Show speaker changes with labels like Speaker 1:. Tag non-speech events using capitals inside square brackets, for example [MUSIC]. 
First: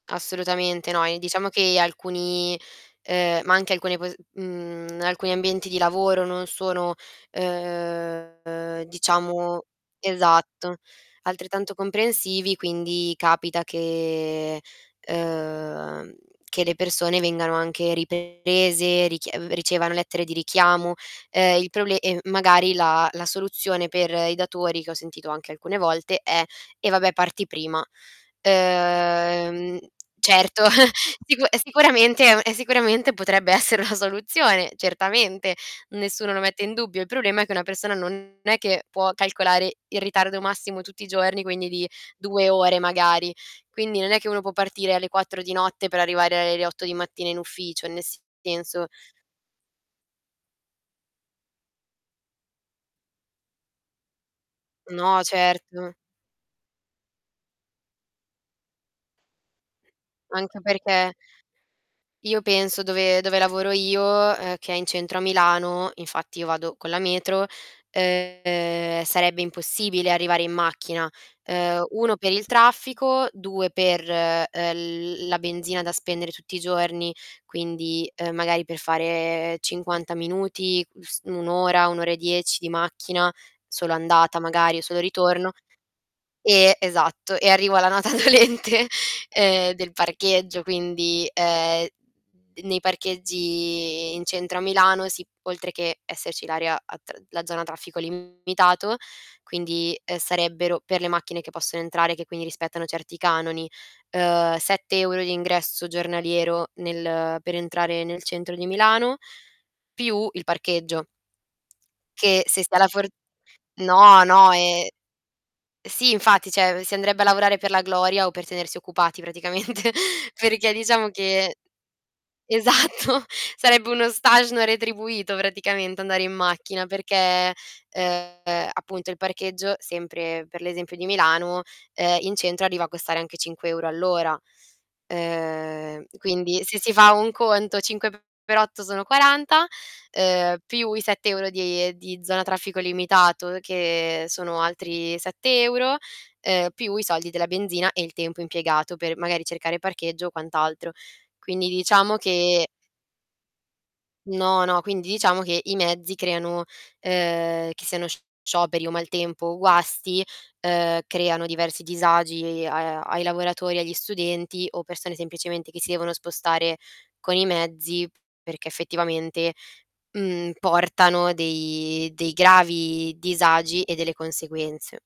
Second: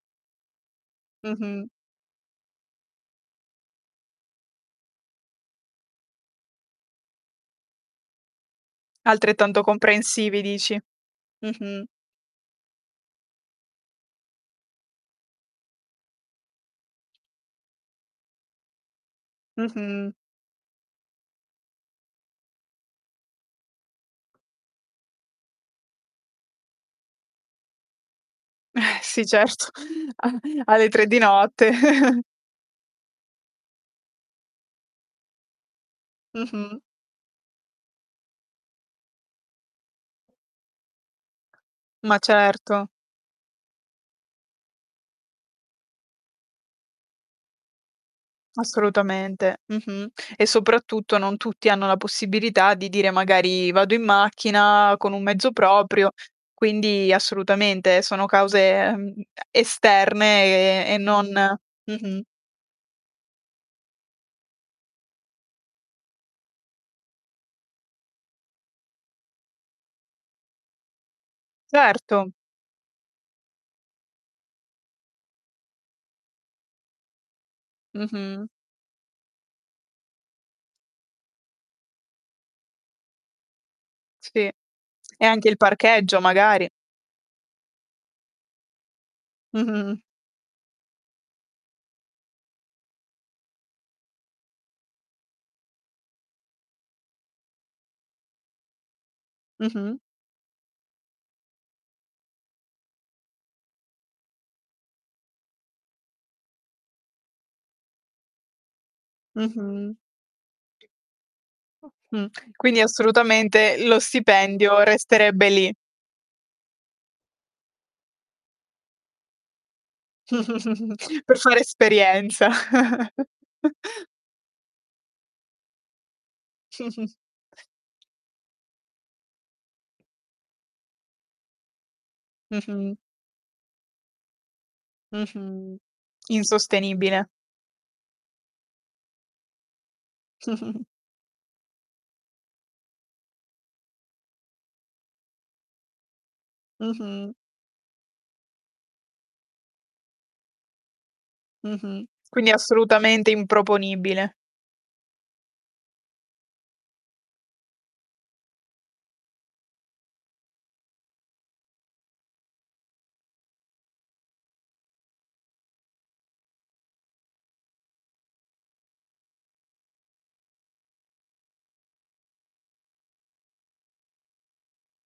Speaker 1: Assolutamente no e diciamo
Speaker 2: Mh-mh.
Speaker 1: che alcuni, ehm, ma anche alcune po uhm, alcuni ambienti di lavoro non sono ehm,
Speaker 2: Altrettanto
Speaker 1: diciamo
Speaker 2: comprensivi
Speaker 1: esatto
Speaker 2: dici.
Speaker 1: altrettanto
Speaker 2: Mh-mh.
Speaker 1: comprensivi quindi capita che, ehm, che le persone vengano anche riprese, richie ricevano
Speaker 2: Mh-mh.
Speaker 1: lettere di richiamo. Ehm, il proble e magari la la soluzione per i datori, che ho sentito anche alcune volte, è: "eh vabbè parti prima".
Speaker 2: [CHUCKLES] Sì certo,
Speaker 1: Ehm,
Speaker 2: a
Speaker 1: certo,
Speaker 2: alle 3 di
Speaker 1: [CHUCKLES] sicu è
Speaker 2: notte.
Speaker 1: sicuramente è un è sicuramente potrebbe essere una soluzione, certamente, nessuno lo mette in
Speaker 2: Mh-mh.
Speaker 1: dubbio. Il problema è che una persona non è che può calcolare il ritardo massimo tutti i giorni quindi di
Speaker 2: Ma
Speaker 1: 2 ore
Speaker 2: certo.
Speaker 1: magari. Quindi non è che uno può partire alle 4 di notte per arrivare alle 8 di mattina in ufficio, nel senso.
Speaker 2: Assolutamente. Mh-mh. E soprattutto non tutti hanno la possibilità di dire: "Magari vado in macchina, con
Speaker 1: No,
Speaker 2: un mezzo
Speaker 1: certo.
Speaker 2: proprio", quindi assolutamente sono cause, ehm, e
Speaker 1: Anche
Speaker 2: esterne e
Speaker 1: perché
Speaker 2: non mh-mh.
Speaker 1: io penso dove dove lavoro io, uhm, che è in centro a Milano, infatti io vado con la metro, ehm, sarebbe impossibile arrivare in macchina. Ehm, 1 per
Speaker 2: Certo.
Speaker 1: il traffico, 2 per, ehm, l la benzina da spendere tutti i giorni, quindi, ehm,
Speaker 2: Mh-mh.
Speaker 1: magari per fare 50 minuti, s 1 ora, 1 ora e 10 di macchina, solo andata
Speaker 2: Sì
Speaker 1: magari o solo
Speaker 2: e anche
Speaker 1: ritorno
Speaker 2: il parcheggio magari.
Speaker 1: eh esatto e arrivo alla nota dolente ehm del
Speaker 2: Mh-mh.
Speaker 1: parcheggio quindi, ehm, d nei parcheggi in centro a Milano, si, oltre che esserci l'area a tr la zona traffico limitato,
Speaker 2: Mh-mh.
Speaker 1: quindi, ehm, sarebbero per le macchine che possono entrare che quindi rispettano certi canoni, ehm, 7 euro di ingresso giornaliero nel per entrare nel centro di Milano,
Speaker 2: Mh-mh.
Speaker 1: più il parcheggio.
Speaker 2: Mh,
Speaker 1: Che, se si ha
Speaker 2: quindi
Speaker 1: la for
Speaker 2: assolutamente lo
Speaker 1: no no
Speaker 2: stipendio
Speaker 1: e
Speaker 2: resterebbe lì.
Speaker 1: sì infatti, cioè, si andrebbe a lavorare per la gloria o per tenersi occupati praticamente perché diciamo
Speaker 2: [CHUCKLES] Per
Speaker 1: che
Speaker 2: fare esperienza.
Speaker 1: esatto, sarebbe uno
Speaker 2: [CHUCKLES]
Speaker 1: stage no retribuito praticamente andare in macchina perché
Speaker 2: [CHUCKLES]
Speaker 1: ehm appunto il parcheggio, sempre per l'esempio di Milano, ehm, in centro arriva a
Speaker 2: Mh-mh.
Speaker 1: costare anche 5 euro all'ora.
Speaker 2: Mh-mh.
Speaker 1: Ehm, quindi se si fa
Speaker 2: Insostenibile.
Speaker 1: un conto 5 per 8 sono 40, ehm,
Speaker 2: [CHUCKLES]
Speaker 1: più i 7 euro di di zona a traffico limitato che sono altri 7 euro, ehm, più i soldi
Speaker 2: Mh-mh.
Speaker 1: della benzina e il tempo impiegato per magari cercare parcheggio o quant'altro. Quindi
Speaker 2: Mh-mh.
Speaker 1: diciamo
Speaker 2: Quindi
Speaker 1: che
Speaker 2: assolutamente improponibile.
Speaker 1: No, no, quindi diciamo che i mezzi creano, ehm, che siano scioperi o maltempo o guasti, ehm, creano diversi disagi a ai lavoratori, agli studenti o persone semplicemente che si devono spostare con i mezzi, perché effettivamente, uhm, portano dei dei gravi disagi e delle conseguenze.